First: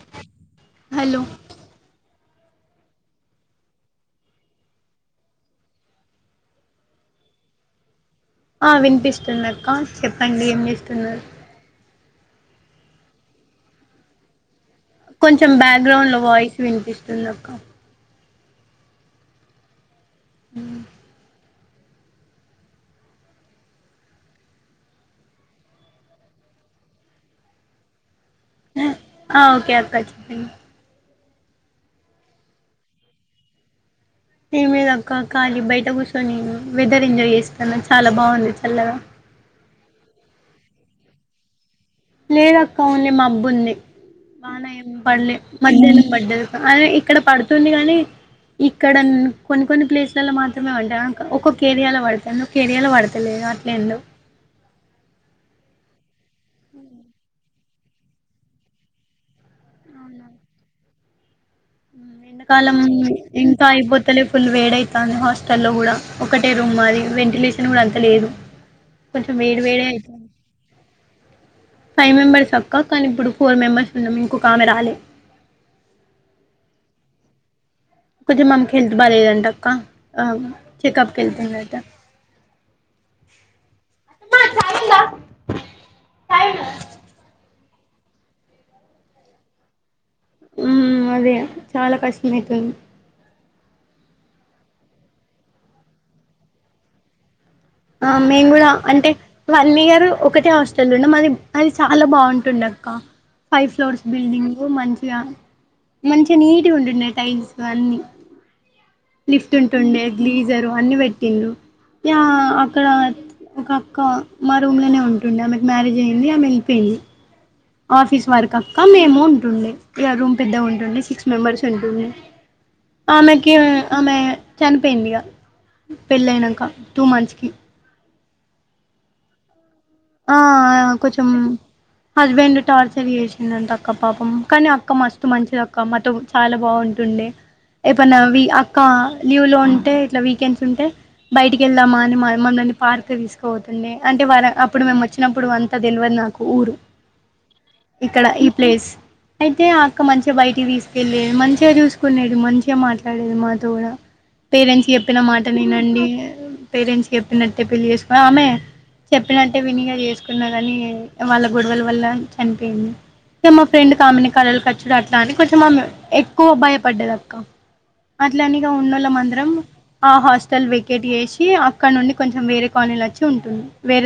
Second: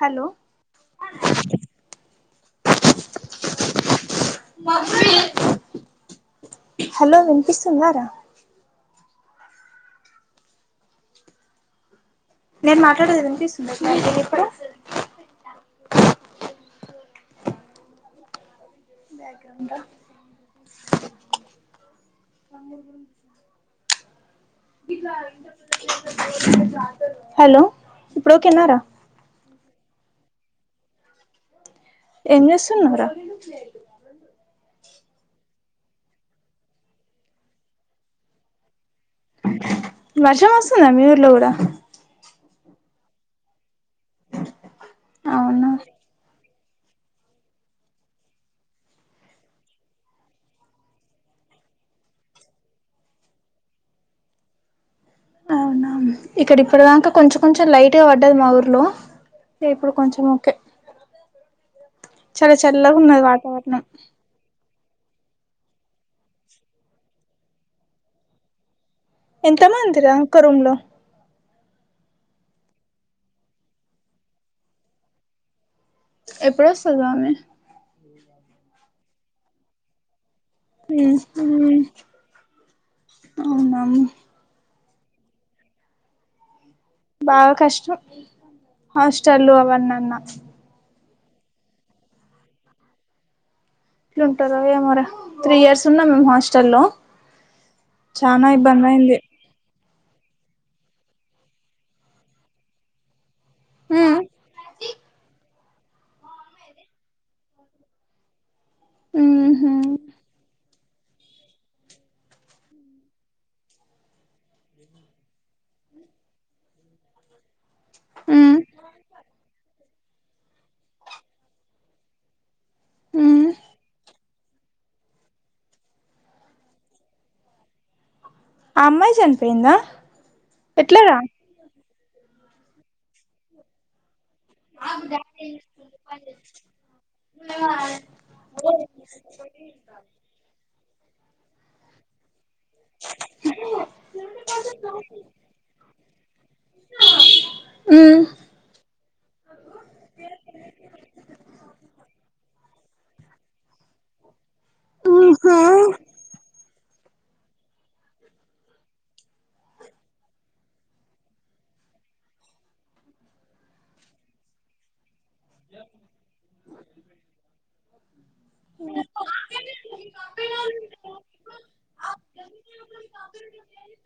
Hello hello hello వినిపిస్తుందారా ఆ వినిపిస్తుంది అక్క చెప్పండి ఏం చేస్తున్నారు నేను మాట్లాడేది వినిపిస్తుంద సార్ నే ఇప్పుడు కొంచెం బ్యాక్గ్రౌండ్ లో వాయిస్ వినిపిస్తుంది అక్క బ్యాక్గ్రౌండా అ [unintelligible] హలో ఇప్పుడు ఓకేనార హా ఓకే అక్క ఎంచేస్తున్నావ్ రా ఏం లేదు అక్క ఖాలీ బయట కూర్చొని వెదర్ ఎంజాయ్ చేస్తానా చాలా బాగుంది చల్లగా వర్షం వస్తుందా మీ ఊర్లో కూడా లేదక్క ఓన్లీ మబ్బుంది పల్లే అవును మద్యలో పడ్డది అదే ఇక్కడ పడుతుంది గాని ఇక్కడ కొన్ని కొన్ని ప్లేస్లలో మాత్రమే పడ్డదా ఒక్కొక్క ఏరియాలో పడుతంది ఏరియాలో పడతలే అట్లా ఏందో అవునా ఇక్కడ ఇప్పుడదంకా కొంచెం కొంచెం లైట్ గా పడ్డది మా ఊర్లో ఓకే ఇప్పుడు కొంచెం అవునా ఓకే చాలా చల్లగా ఉన్నది వాతావరణం అసలే ఫుల్ వేడ అవుతుంది హాస్టల్లో కూడా ఒకటే రూమ్ మాది వెంటిలేషన్ కూడా అంత లేదు కొంచం ఎంత వేడి వేడే మందిరా ఒక్క రూమ్ లో ఫైవ్ మెంబర్స్ అక్క కానీ ఇప్పుడు ఫోర్ మెంబర్స్ ఉన్నాం ఇంకొకామె రాలే ఎప్పుడు వస్తాది అమె కొంచెం ఆమెకి హెల్త్ బాగాలేదంట అక్క చెకప్కి వెళ్తుంది అంట అవునామ్ బాగా కష్టం హాస్టల్ అవన్నాన్న ఉమ్ అదే చాలా కష్టం అయితది ఎట్లుంటారు ఏమోరే త్రీ ఇయర్స్ ఉన్నా మేము హాస్టల్ లో ఆ మేమ్ కూడా అంటే వన్ ఇయర్ ఒకటే హాస్టల్ ఉండమంది అది చాలా బాగుంటుండ అక్క ఫైవ్ ఫ్లోర్స్ ఉమ్ బిల్డింగ్ మంచిగా మంచి నీట్ గా ఉంటుండే టైమ్స్ అన్నీ లిఫ్ట్ ఉహు ఉంటుండే గ్లీజరు అన్ని పెట్టిండు యా అక్కడ ఒక అక్క మా రూమ్ లోనే ఉంటుంది ఆమె మ్యారేజ్ అయి వెళ్ళిపోయింది ఆఫీస్ వర్క్ ఉమ్ అక్క మేము ఉంటుండే ఈ రూమ్ పెద్దగా ఉంటుండే సిక్స్ మెంబర్స్ ఉంటుంది ఉమ్ ఆమెకి ఆమె చనిపోయింది గా పెళ్లయినాక టూ మంత్స్ కి ఆ అమ్మాయి చనిపోయిందా ఆ ఎట్లరా కొంచెం హస్బెండ్ టార్చర్ చేసిండు అంట అక్క పాపం కానీ అక్క మస్తు మంచిది అక్క మాతో బాగా చాలా బాగుంటుండే ఏమన్నా అవి ఆయా లీవ్ లో ఉంటే ఇట్లా వీకెండ్స్ ఉంటే బయటికి వెళ్దామా అని మా పార్క్కి తీసుకుపోతుంటే అంటే వారు అప్పుడు వారు మేము వచ్చినప్పుడు అంత తెల్వదు నాకు ఊరు ఉమ్ ఇక్కడ ఈ ప్లేస్ అయితే ఆ అక్క మంచిగా బయటికి తీసుకెళ్లేది మంచిగా చూసుకునేడు మంచిగా మాట్లాడు అదే అనేది మాతో కూడా పేరెంట్స్ చెప్పిన మాట ఉహు వినండి పేరెంట్ చెప్పినట్టు పెళ్లి చేసుకుంది ఆమె నేనంటే విని చేసుకున్నా కాని వాళ్ళ గొడవల వల్ల చనిపోయింది మా ఫ్రెండ్ కామెని కలలు ఖర్చుడు అట్లా అని కొంచెం ఎక్కువ భాయపడ్డద అక్క అట్లన్నీగా ఉన్నోళ్లందరం ఆ హాస్టల్ వెకేట్ చేసి అక్కడ నుంచి వేరే కాలనీలో ఉంటున్నాం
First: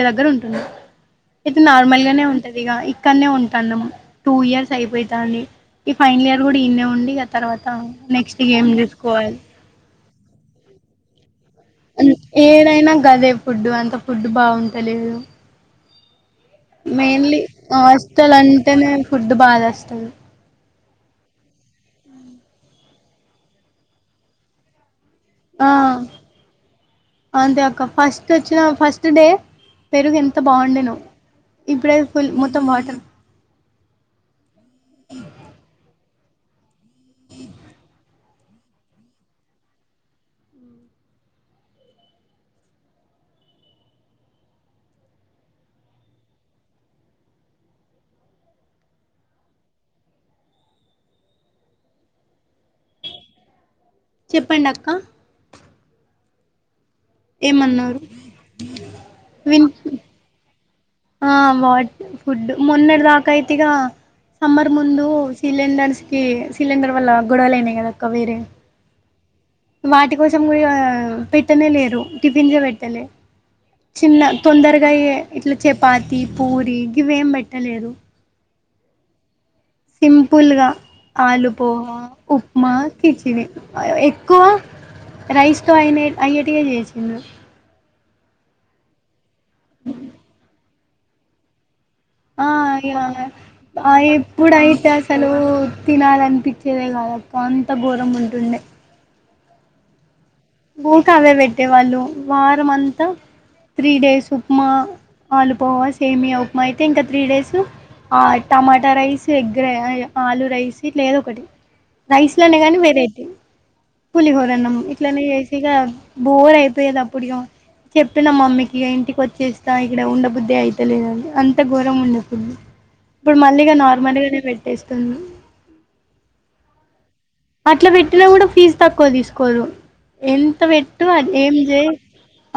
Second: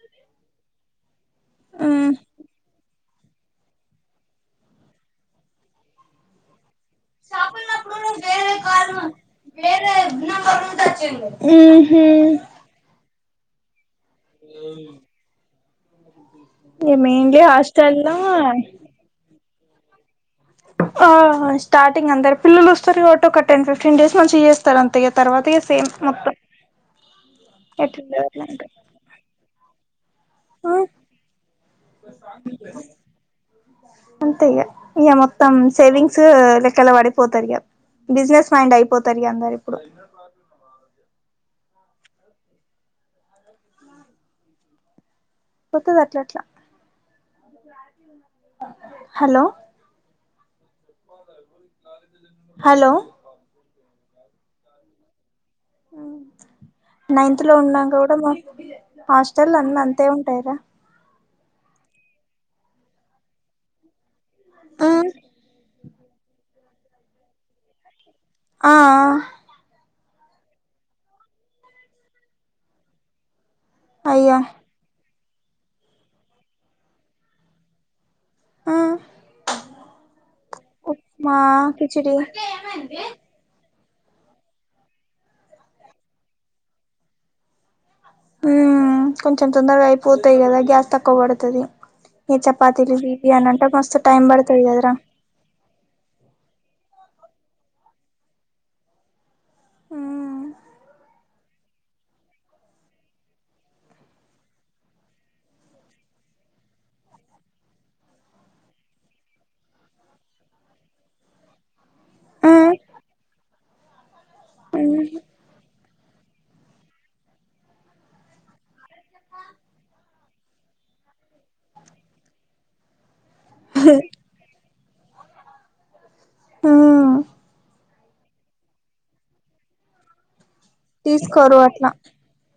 దగ్గరుండి ఇంకా ఉమ్ నార్మల్గానే ఉంటుంది కదా ఇక్కడే ఉంటున్నాము టూ ఇయర్స్ అయిపోతాంది ఫైనల్ ఇయర్ కూడా ఈడే ఉండి తరువాత నెక్స్ట్ ఏం తీసుకోవాలి వేరే నెంబర్ ఉంటాది చూడు యూ ఏడైనా గదే ఫుడ్ బాగుంటుంది అంత ఫుడ్ బాగుంటలేదు ఇగ మెయిన్లీ హాస్టల్లో హాస్టల్ అంటేనే ఫుడ్ బాదేస్తుంది ఆ స్టార్టింగ్ అందరు పిల్లలు వస్తారు కాబట్టి ఒక్క టెన్ ఫిఫ్టీన్ డేస్ నుంచి [inaudible] అంత తర్వాత ఆ సేమ్ మొత్తం అంతే అక్క ఎ ఫస్ట్ వచ్చిన [unintelligible] పెరుగు ఎంత బాగుండేనో ఇప్పుడే ఫుల్ మొత్తం వాటర్ అంతే ఇగ ఇక మొత్తం సేవింగ్స్ లెక్కలా పడిపోతారు ఇక బిజినెస్ మైండ్ అయిపోతారు ఇగ అందరూ ఇప్పుడు ఉ [inaudible] కొత్తది అట్లట్లా [inaudible] హలో ా [inaudible] హలో చెప్పండక్క నైన్త్ లో ఉన్నాగా ఏమన్నారు కూడా హాస్టల్ విన్ లన్ని అంతే ఉంటాయిగా ఆ వాట్ ఫుడ్ మొన్నటి దాకాయితే ఇక సమ్మర్ ముందు ఉమ్ సిలిండర్స్ కి సిలింగర్ వల్ల గొడలుయినాయి కదాక్కా వేరే ఆ ఆ వాటి కోసం కూడా ఇగ పెట్టనే లేరు టిఫిన్స్ ఎ కూడా పెట్టలేదు చిన్న అయ్యో తొందరగా అయ్యె ఇట్లా చపాతి పూరి గివేం పెట్టలేదు ఆ సింపుల్ గా ఆలు పోహ కిచిడి ఉప్మా కిచిడి [unintelligible] ఎక్కువ రైస్ తో అయినే అయ్యేటివే చేసిన్రు ఉమ్ కొంచెం తొందరగా అయిపోతాయి కదా గ్యాస్ తక్కువ పడతాది ఆ ఇగ ఆమె ఆ టైం పడుతది ఇప్పుడయితే కదరా అసల్ లు తినాలనిపించేదే కాదక్క అంతఘోరం ఉంటుండే ఉమ్ ఊకే అవే పెట్టేవాళ్ళు వారం అంతా త్రీ డేస్ ఉప్మా ఆలుపోవా సేమియా ఉప్మా అయితే ఇంకా త్రీ డేసు ఆ టమాటా రైస్ ఎగ్గరే ఆలుూ రైస్ ఇట్లా ఏదో ఒకటి రైస్ లోనే ఉమ్ గాని వెరైటీ పులిహోరన్నం ఇట్లనే ఇగ బోర్ అయిపోయేది అప్పుడు ఇగ చెప్పిన మమ్మీకి ఇగ ఇంటికి వచ్చేస్తా ఇక్కడ ఉండబద్ద్దే అయితేలేదనీ అంత ఘోరంగా ఉండే ఫుడ్ ఇప్పుడు మళ్ళీగా నార్మల్ గానే పెట్టేస్తున్రు ఆ అట్లా పెట్టినా కూడా ఫీజు తక్కువ తీసుకోదు ఎంత వేట్ ట్టు అ ఏం తీసుకోరు చే అట్లా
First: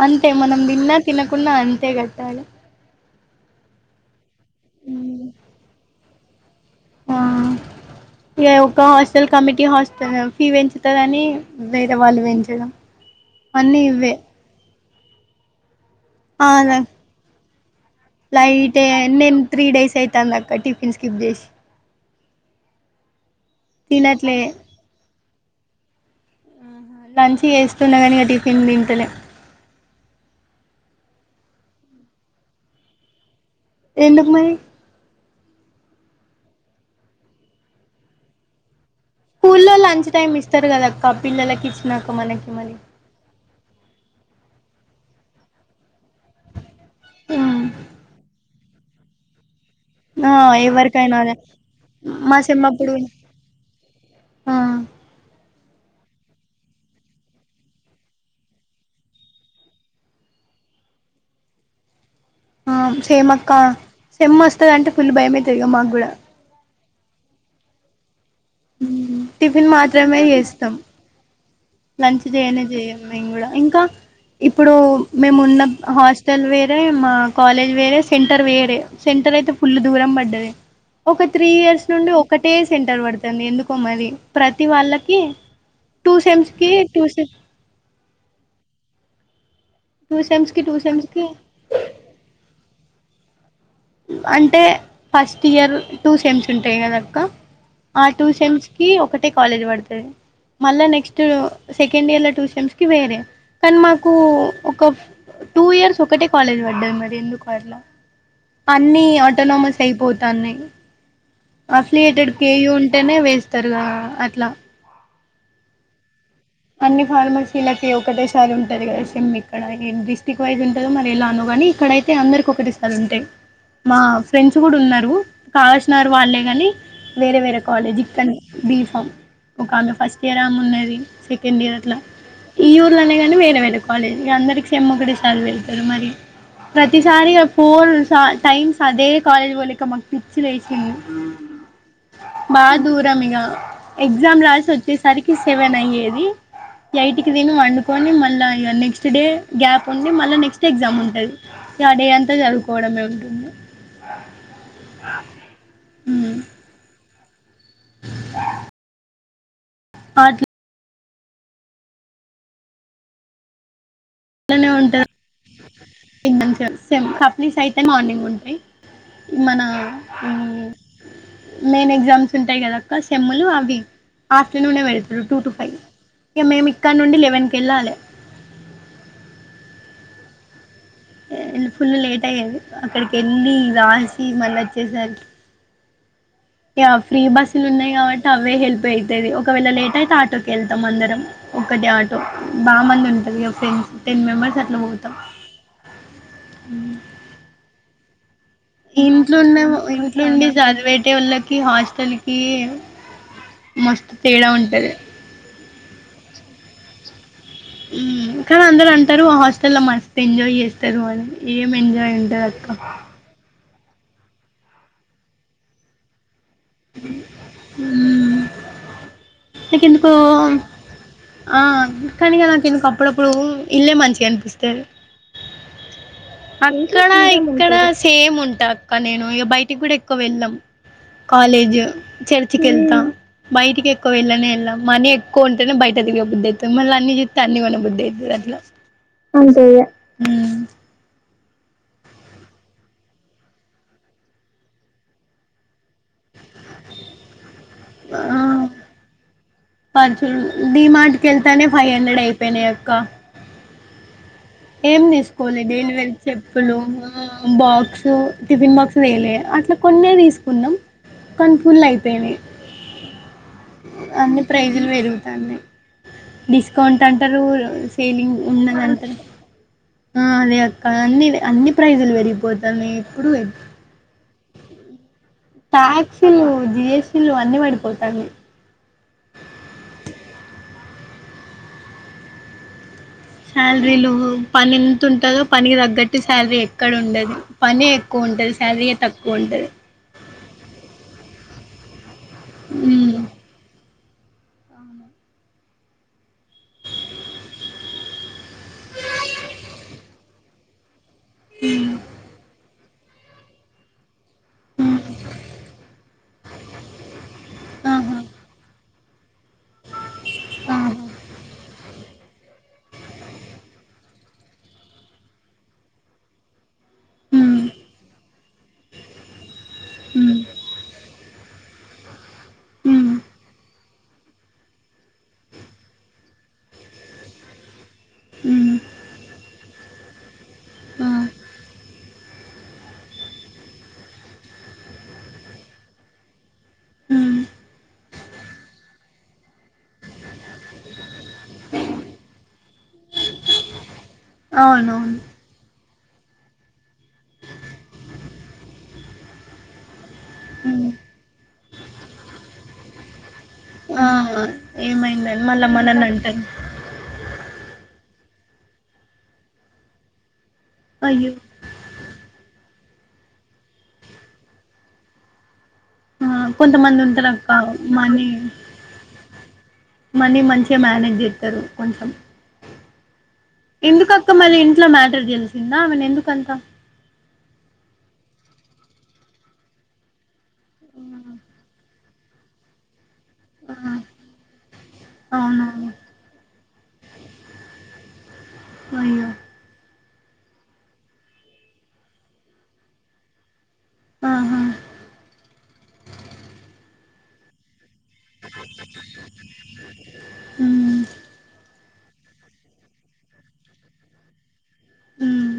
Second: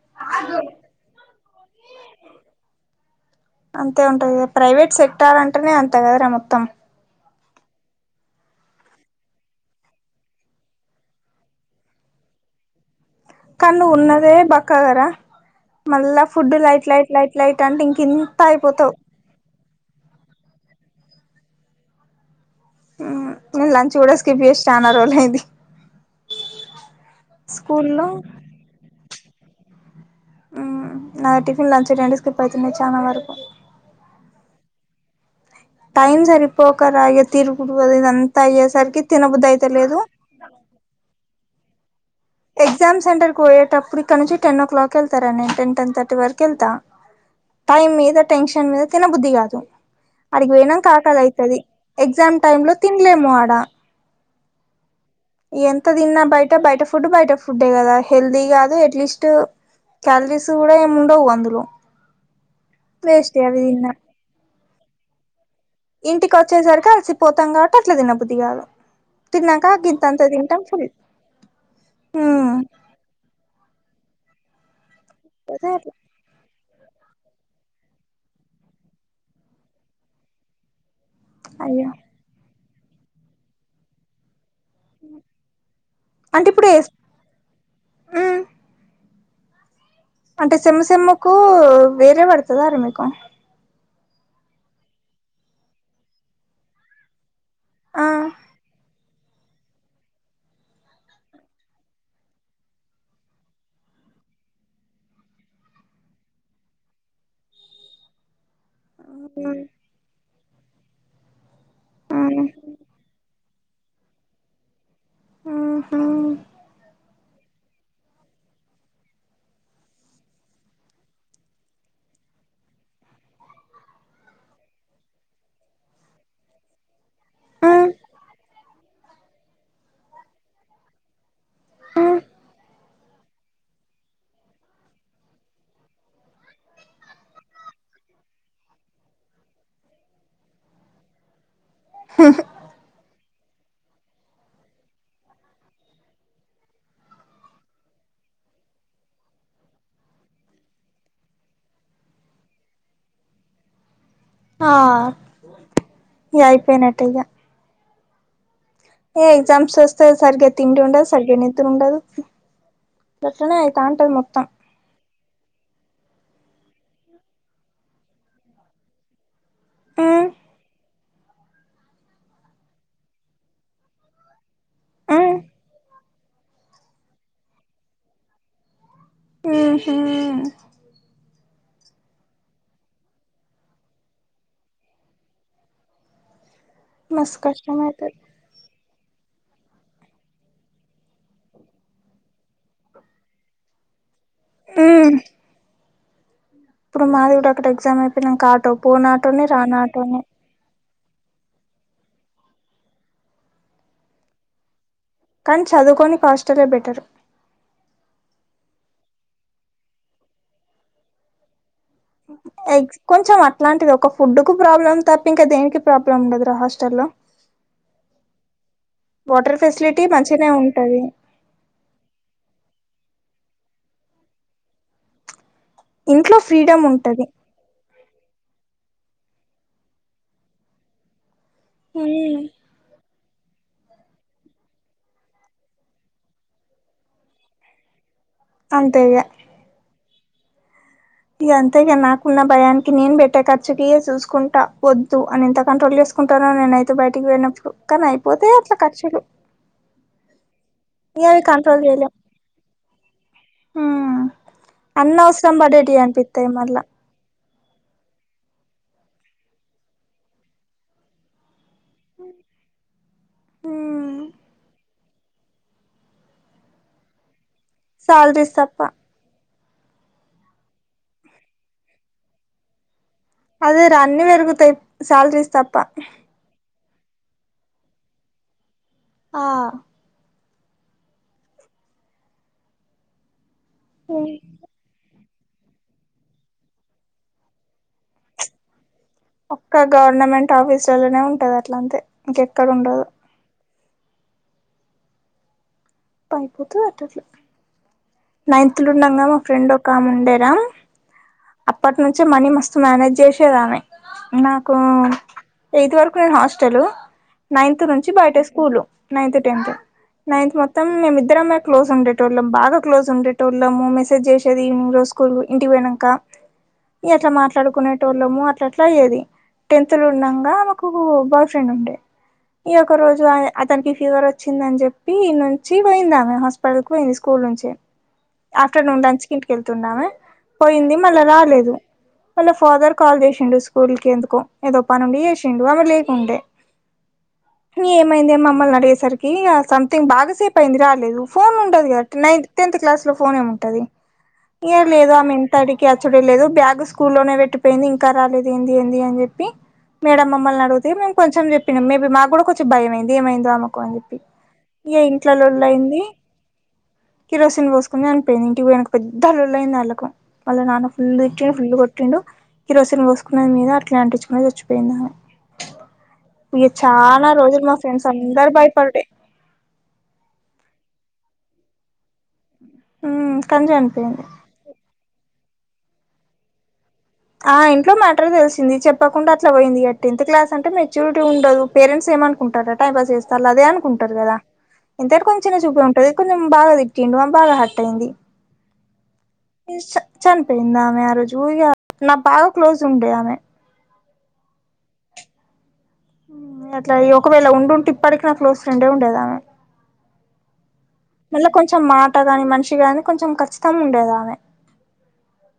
అంతే మనం తిన్నా తినకుండా అంతే కట్టాలే అంతే ఉంటుంది కదా ప్రైవేట్ ఉమ్. సెక్టార్ అంటేనే అంతే కదరా మొత్తం ఆ ఇగ ఒక హాస్టల్ కమిటీ హాస్టల్ ఫీ పెంచుతాదాని వేరే వాళ్ళు పెంచడం కానీ అన్నీ నువ్వు ఇవ్వే ఉన్నదే బక్కాగార మళ్ళా ఆ food light light light light అంటే ఇంక ఇంత లైట్ అయిపోతావ్ నేను త్రీ డేస్ అయితంది అక్క టిఫిన్ స్కిప్ చేసి ఉ లంచ్ కూడా తినట్లే స్కిప్ చేసి చానా రోలైంది లంచ్ చేస్తున్నాగానిక టిఫిన్ తింటలే ఉమ్ నాది టిఫన్ లంచ రెండు స్కిప్ అయితునై చానా వరకు ఎందుకు మరి టైమ్ సరిపోకరా ఇగ తిరుగుడు అది ఇది అంత అయ్యే సరికి స్కూల్లో లంచ్ టైమ్ ఇస్తారు కదా అక్క పిల్లలకి ఇచ్చినాక మనకి మరి గ్జామ్ సెంటర్ వోయేటప్పుడుక్కడి నుంచి టెన్ ఓ్లాక్ వెళ్తారా నే టెన్ టెన్ థటీ వరకు వెళ్తా ఉమ్. టైమ్ మీద టెన్షన్ మీద తినబుద్ధి కాదు ఆ అడిగిపోయినంక ఆకలి ఎవరికైనా అదే అయితది ఎగ్జామ్ మా టైమ్ సెమ్ లో అప్పుడు తినలేము ఆడ ఆ ఇగ ఎంత తిన్నా బయట బయట ఫుడ్ బయట ఫుడ్డే కదా హెల్దీ కాదు ఎట్లీస్ట్ క్యాలరీస్ కూడా ఎమ్ ఉండవు అందులో ఆ వేస్ట్ సేమక్క అవి తిన్నా సేమ్ వస్తది అంటే ఫుల్ భయమేతది ఇగ మాక్ ఇంటికి వచ్చేసరికి అలసిపోతాం కాబట్టి అట్ల తినబుద్ది కాదు టిఫిన్ తిన్నాక గింత మాత్రమే అంత తింటాం చేస్తాం ఫుల్ లంచ్ ఉమ్ చేయనే చేయము మేము కూడా ఇంకా ఇప్పుడు మేము ఉన్న అదే అట్లా హాస్ట్ స్టల్ వేరే మా కాలేజ్ వేరే సెంటర్ వేరే సెంటర్ అయితే ఫుల్ దూరం పడ్డది ఒక త్రీ ఇయర్స్ అయ్యో నుండి ఒకటే సెంటర్ పడుతుంది ఎందుకో మరి ప్రతి వాళ్ళకి టూ అంటే సెమ్స్ ఇప్పుడు కి ఏస్ టూ సే ఉమ్ టూ సెమ్స్ అంటే కి టూ సేమ్ సేమ్ సెమ్స్ కి కు వేరే పడతదా రా మీకు అంటే ఫస్ట్ ఇయర్ టూ సేమ్స్ ఉంటాయి కదక్క ఆ టూ సేమ్స్ కి ఒకటే కాలేజ్ పడతది మళ్ళా నెక్స్ట్ సెకండ్ ఇయర్లో టు సేమ్స్కు వేరే కానీ మాకు ఒక టూ ఇయర్స్ ఒకటే కాలేజ్ పడ్డది మరి ఎందుకో అట్లా అన్ని ఉమ్ ఆటోనమస్ అయిపోతాన్నాయ్ అఫిలియేటెడ్ ఉమ్ కేయు ఉంటేనే వేస్తారు గా అట్లా ఆహా అన్ని ఫార్మసీలకి ఒకటేసారి ఉంటది కదా సేమ్ ఇక్కడ డిస్టిరిక్ట్ వైజ్ ఉంటదో మరి ఎలానో గానీ ఇక్కడై అయితే అందరికి ఒకటి స్థలు ఉంటాయి మా ఫ్రెండ్స్ కూడా ఉన్నారు కావాల్సినారు వాళ్ళే గని వేరే వేరే ఉమ్ కాలేజ్ ఇక్కనే బీఫం ఒక ఆమె ఫస్ట్ ఇయర్ ఆమె ఉన్నది సే కేండిర్ అట్లా ఈ ఊర్లోనే గానీ వేరే వేరే కాలేజ్ ఇగ అందరికి సేమ్ ఒకటే స్టార్ట్ చేస్తారు మరి ప్రతిసారి ఇగ పోల్ స టైమ్స్ అదే కాలేజ్ పోనీక మకు పిచ్చి లేచింది బా దూరం ఇగ ఎగ్జామ్ రాసి వచ్చేసరికి సెవెన్ అయ్యేది ఎయిట్కి తిని వండుకొని మళ్ళా ఇగ నెక్స్ట్ డే గ్యాప్ ఉండి మళ్ళా నెక్స్ట్ ఎగ్జామ్ ఉంటది అ డే అంతా చదువుకోవడమే ఉంటుంది ఆ ఇగా అయిపోయినట్టే ఇగా ఆ ఏ ఎగ్జామ్స్ వస్తే సరిగే తిండి ఉండదు సరిగ్గా నిద్ర ఉండదు గాట్లనే అయితాంటది మొత్తం అట్లనే ఉంట [unintelligible] సేమ్ సప్లీస్ అయితే మార్నింగ్ ఉంటాయ్ మన ఉమ్ హ్మ్ మెయిన్ ఎగ్జామ్స్ ఉంటాయి కదక్క సెమ్లు అవి ఆఫ్టర్నూన్ ఏ పేడతరు ఉమ్ టూ టు ఫైవ్ ఇంక మేము ఇక్కడ నుండి లెవెన్ కి వెళ్ళాలే హ్మ్ హు ఫుల్ లేట్ అయ్యాది అక్కడికి వెళ్ళి రాసి మళ్ళా వచ్చేసర్ ఇగ ఫ్రీ మస్తు బస్సులు కష్టం ఉన్నాయి అయితది కాబట్టి అవే హెల్ప్ అయితది ఒకవేళ లేట్ అయితే ఆటోకి వెళ్తాం అందరం ఒకటే ఆటో బా మంది ఉంటది ఫ్రెండ్స్ టెన్ మెంబర్స్ అట్లా పోతాం ఉమ్ ఇప్పుడు మాది కూడా అక్కడ ఎగ్జామ్ అయిపోయినక ఆటో పోనాటోనే ఇంట్లుండే రానాటోనే ఇంట్లుండి చదివేతోటోళ్ళక్ కి హాస్టల్ కి మస్తు తేడా ఉంటది కానీ చదువుకొనికి హాస్టలే బెటర్ హ్మ్ కానీ అందరు అంటారు ఆ హాస్టల్ లో మస్త్ ఎంజాయ్ చేస్తారు అని ఏం ఎంజాయ్ ఉ ఎక్స్ కొంచెం అట్లాంటిది ఒక ఫుడ్ కు ప్రాబ్లం తప్ప ఇంకా దేనికి ప్రాబ్లం ఉండదు రా హస్ హ్మ్ వాటర్ ఫెసిలిటీ మంచిగ్ నే ఉంటదీ ఆ కనీ ఇగ నాక్ ఇందుక్ అప్పుడప్పుడూ ఇల్లే మంచిగనిపిస్తది ఇంట్లో ఫ్రీడమ్ అంకడా ఉంటది ఇంక్ ఇక్కడా సేమ్ ఉంటా అక్క నేనూ ఇగ బైటిక్ గుడ ఎక్కువ వెళ్ళం కాలేజు ఉమ్ చర్చికెళ్తాం బైటిక్ ఎక్కువ వెళ్ళనే వెళ్ళం మనీ ఎక్కువుంటేనే బైట తిరగ బుద్ధయ్తుంది మళ్ళ అన్ని జూత్తే అన్ని కొన బుద్ధయ్తది అట్ల అంతే ఇగ తే ఉమ్ ఇగ అంతేగ నాకున్న బయాన్కి నేన్ బెట్టే ఖర్చుకియ సూస్కుంటా వద్దు అని ఇంత కంట్రోల్ జేస్ కుంటనో నేనైతే బైటికి బోయినప్పుడు కానైపోతయ్ అట్ల కర్చులు కర్చుల్ డీ మార్ట్ అవి కెళ్తానే కంట్రోల్ ఫైవ్ అండ్రెడ్ ఐపోయినయ్ అక్కా హుమ్ ఏం దీస్కోలే డేలీ వేర్ చెప్పులు మళ్ళా బాక్సు టిఫిన్ బాక్స్ వేయలే అట్ల కొన్నే దీస్కున్నం కనీ ఫుల్ ఐపోయినయ్ ఉమ్ అన్ని ప్రైజుల్ పెరుగుతాన్నయ్ డిస్కౌంట్ అంటరూ సేలింగ్ సాలరీస్ తప్ప ఉన్నదంటరు ఆ అదే అక్కా అన్నీ అన్ని ప్రైజుల్ బెరిగిపోతన్నయ్ ఇప్పుడూ ఎప్ అదేరా అన్ని బెరుగుతయ్ శ్యాల్ రీస్ టాక్సీలూ జిఎస్టీలూ అన్ని బడిపోతన్న య్ ఆ శ్యాల్రీలు పనెంతుటదోప్ పనిగి తగ్గట్టు శ్యాల్ రీ ఎక్కడుండది పనే ఎక్కువ ఉంటది శాలరీ తక్కు ఒక్క గవర్నమెంట్ ఆఫీస్ లలోనే ఉంటద్ అట్ల అంతే ఇంకెక్కడుండదు ఉమ్, ఐపోతద్ అట్ల అట్లా నైన్త్ లో ఉండంగా మా ఫ్రెండ్ ఒకామ ఉండేరా అప్పట్ నుంచే మనీ మస్ తు మ్యానేజ్ జేసేదామే నాక్ ఉమ్, ఎయిత్ వరకు నేను హాస్టలు నైన్త్ నుంచి ఆహా బైట స్కూలు నైన్త్ టెన్త్ నైన్త్ మొత్తం ఆహా, మేమిద్దరమే క్లోజ్ ఉండేటోళ్ళం బాగ కో క్లోజ్ ఉండేటోళ్ళము మెసేజ్ జేసేది ఈవినింగ్ రోజ్ స్కూల్ ఇంటి పోయినాంక ఇ అట్లా ఉమ్, మాట్లాడుకునేటోళ్ళము అట్ల అట్లా అయ్యేదీ టెన్త్ లో ఉమ్, ఉండంగా మాకు కూ బాయ్ ఫ్రెండ్ ఉండే ఈ ఒక ఉమ్, రోజుఆయ్ అతనికి ఫీవర్ వచ్చిందన్ జెప్పీ ఈన్నుంచీ బోయిందామె హాస్పి పడుకో యింది స్కూల్ నుంచే ఉమ్, ఆఫ్టర్నూన్ లంచ్ కింటి కెల్తుందామే పోయింది ఆ, మళ్ళ రాలేదు వాళ్ళ ఫాదర్ కాల్ జేసిండు స్కూల్ కే ఎందుకో ఏదో పని ఉండి జేసిండు ఆమె లేకుండే ఉమ్, ఏమైంది మమ్మల్నే అడిగేసరికీ ఇగ సంథింగ్ బాగాసేప్ అయింది రాలేదు ఫోన్లుంటది గదట్ నైన్త్ టెన్త్ క్లాస్ లో ఫోన్ ఏం ఉంటది ఇయర్ లేదు అవునవును ఆమె తడికి అచ్చుడే లేదు బ్యాగు స్కూల్లోనే బెట్టిపోయింది ఇంకా రాలేదు ఏందీ ఏందీ అన్జెప్పీ మేడం మమ్మల్ ఉమ్, నడుగుతే మేం కొంచెం జెప్పినం మేబీ మాక్ గుడ కొంచెం భయంమైంది ఏమైందో ఆమకు అన్ ఆ జెప్పి ఏ ఇంట్లో లొల్ళయిందీ టన్ కిరోసిన్ బోస్కుని చనిబోయింది ఇంటిక్ పోయినాక్ పెద్ధ లొల్లయిందాళ్ళకు వాళ్ళ నాన్న ఫుల్ అయ్యో దిట్టి ఫుల్ కొట్ కొట్టిండు కిరోసిన్ బోస్కున్నది మీదా అట్లా అంటిచ్కునే సచ్చిపోయిందామె ఆ, ఇగా కొంతమంది చానా ఉంటారు అక్క రోజులు మా ఫ్రెండ్స్ అందరు భయపడుడే మళ్ళీ మంచిగా మేనేజ్ చేస్తారు కొంచెం ఉమ్ కానీ చనిపోయింది ఎందుకక్క మళ్ళీ ఇంట్ల మ్యాటర్ తెలిసిందా అమెను ఎందుకంతా ఆ ఇంట్లో మ్యాటర్ తెలిసింది చెప్పకుండా అట్లా పోయింది ఇగ టెన్త్ క్లాస్ అంటే మెచ్యూరిటీ ఉండదు పేరెంట్స్ ఏమనుకుంటారా టైం పాస్ చేస్తాలు అదే ఆ అనుకుంటారు కదా ఎంతైనా కొంచెం చిన్న చూపే అవునవును టది కొంచెం బాగా తిట్టిండు ఆమె బాగా హట్ అయింది అయ్యో చనిపోయిందామె ఆ రోజు ఇగ నా బాగా క్లోజ్ ఉండే ఆమె ఆహా అట్లా ఒకవేళ ఉండుంటే ఇప్పటికి నా క్లోజ్ ఫ్రెండే ఉండేదామె హ్మ్ మళ్ళా కొంచెం మాట గాని మనిషి గాని కొంచెం ఖచ్చితం ఉండేది ఆమె హ్మ్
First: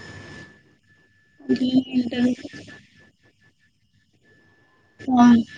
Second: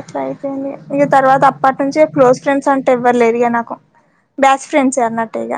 అట్ల అయిపేయింది ఇగ తర్వాత అప్పటి నుంచే ఇంకేంటది క్లోజ్ ఫ్రెండ్స్ అంటే ఎవ్వరు లేరు ఇగ నాకు బ్యాచ్ ఫ్రెండ్స్ అన్నట్టు అవును ఇక